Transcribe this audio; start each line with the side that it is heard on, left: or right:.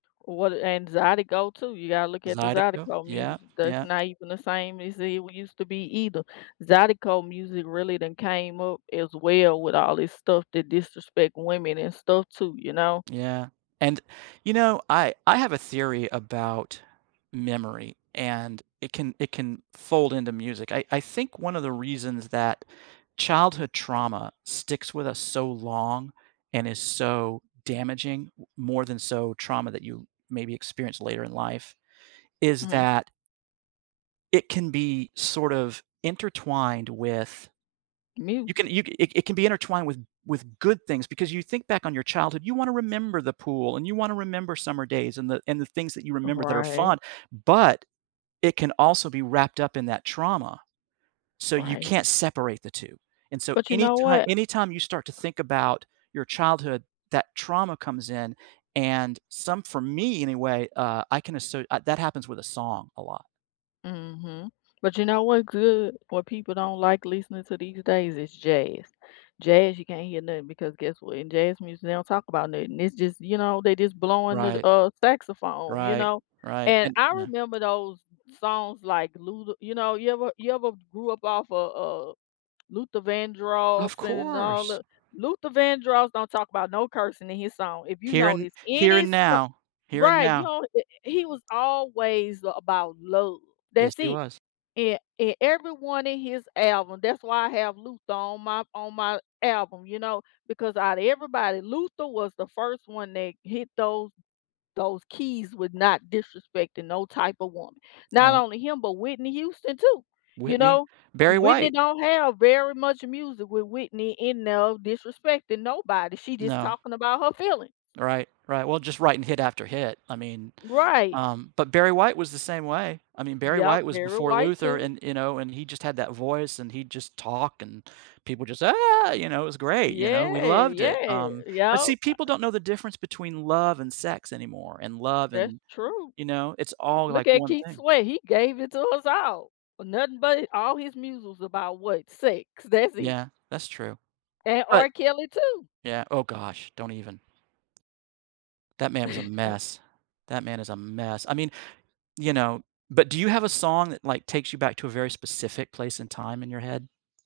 left: What and Zydeco, too, you gotta look at the
right: Zydeco,
left: Zydeco
right: yeah,
left: music. That's
right: yeah.
left: not even the same as it w used to be either. Zydeco music really then came up as well with all this stuff that disrespect women and stuff too, you know?
right: Yeah, and, you know, I I have a theory about memory, and it can it can fold into music. I I think one of the reasons that childhood trauma sticks with us so long, and is so damaging, w more than so trauma that you maybe experience later in life, is
left: Mhm.
right: that it can be sort of intertwined with you can
left: Music.
right: you ca it it be intertwined with with good things, because you think back on your childhood, you wanna remember the pool, and you wanna remember summer days, and the and the things that you remember that are
left: Right.
right: fun, but it can also be wrapped up in that trauma. So you
left: Right.
right: can't separate the 2, and so
left: But, you know
right: anyti
left: what?
right: anytime you start to think about your childhood, that trauma comes in, and some for me anyway, uh, I can asser uh, that happens with a song a lot.
left: Mhm, but you know what's good what people don't like listening to these days is jazz. Jazz, you can't hear nothing because guess what? In jazz music, they don't talk about nothing. It's just, you know, they just blowing the,
right: Right.
left: uh, saxophone, you
right: Right,
left: know,
right: right,
left: and
right: and
left: I
right: Yeah.
left: remember those songs like, Luther you know, you ever you ever grew up off of, uh, Luther Vandross
right: Of
left: and all
right: course.
left: the Luther Vandross don't talk 'bout no cursing in his song, if you
right: Here and
left: notice
right: Here
left: any
right: and
left: so
right: Now, Here and
left: right, you
right: Now.
left: know, eh, he was always about love.
right: Yes,
left: That's
right: he
left: it,
right: was.
left: a and everyone in his album that's why I have Luther on my on my album, you know, because out of everybody, Luther was the first one that hit those those keys with not disrespecting no type of woman. Not
right: Alright.
left: only him, but Whitney Houston too, you
right: Whitney,
left: know?
right: Barry
left: Whitney
right: White.
left: don't have very much music with Whitney in no disrespecting nobody; she just
right: No.
left: talking about her feelings.
right: Right, right. Well, just writing hit after hit. I mean,
left: Right.
right: um, but Barry White was the same way. I mean, Barry
left: Yep,
right: White was
left: Barry
right: before
left: White
right: Luther
left: too.
right: and, you know, and he just had that voice, and he'd just talk, and people just, "Ah!" You know, it was great, you know, we
left: Yeah,
right: loved it,
left: yeah,
right: um, but see,
left: yep. I
right: people don't know the difference between love and sex anymore, and love,
left: That's
right: and,
left: true.
right: you know, it's all like
left: Look at
right: one
left: Keith's
right: thing.
left: way, he gave it to us all for nothing but hi all his muses about what, sex. That's it.
right: Yeah, that's true
left: And
right: but
left: R. Kelly too.
right: yeah, oh gosh, don't even. That man was a mess, that man is a mess. I mean, you know, but do you have a song that, like, takes you back to a very specific place and time in your head?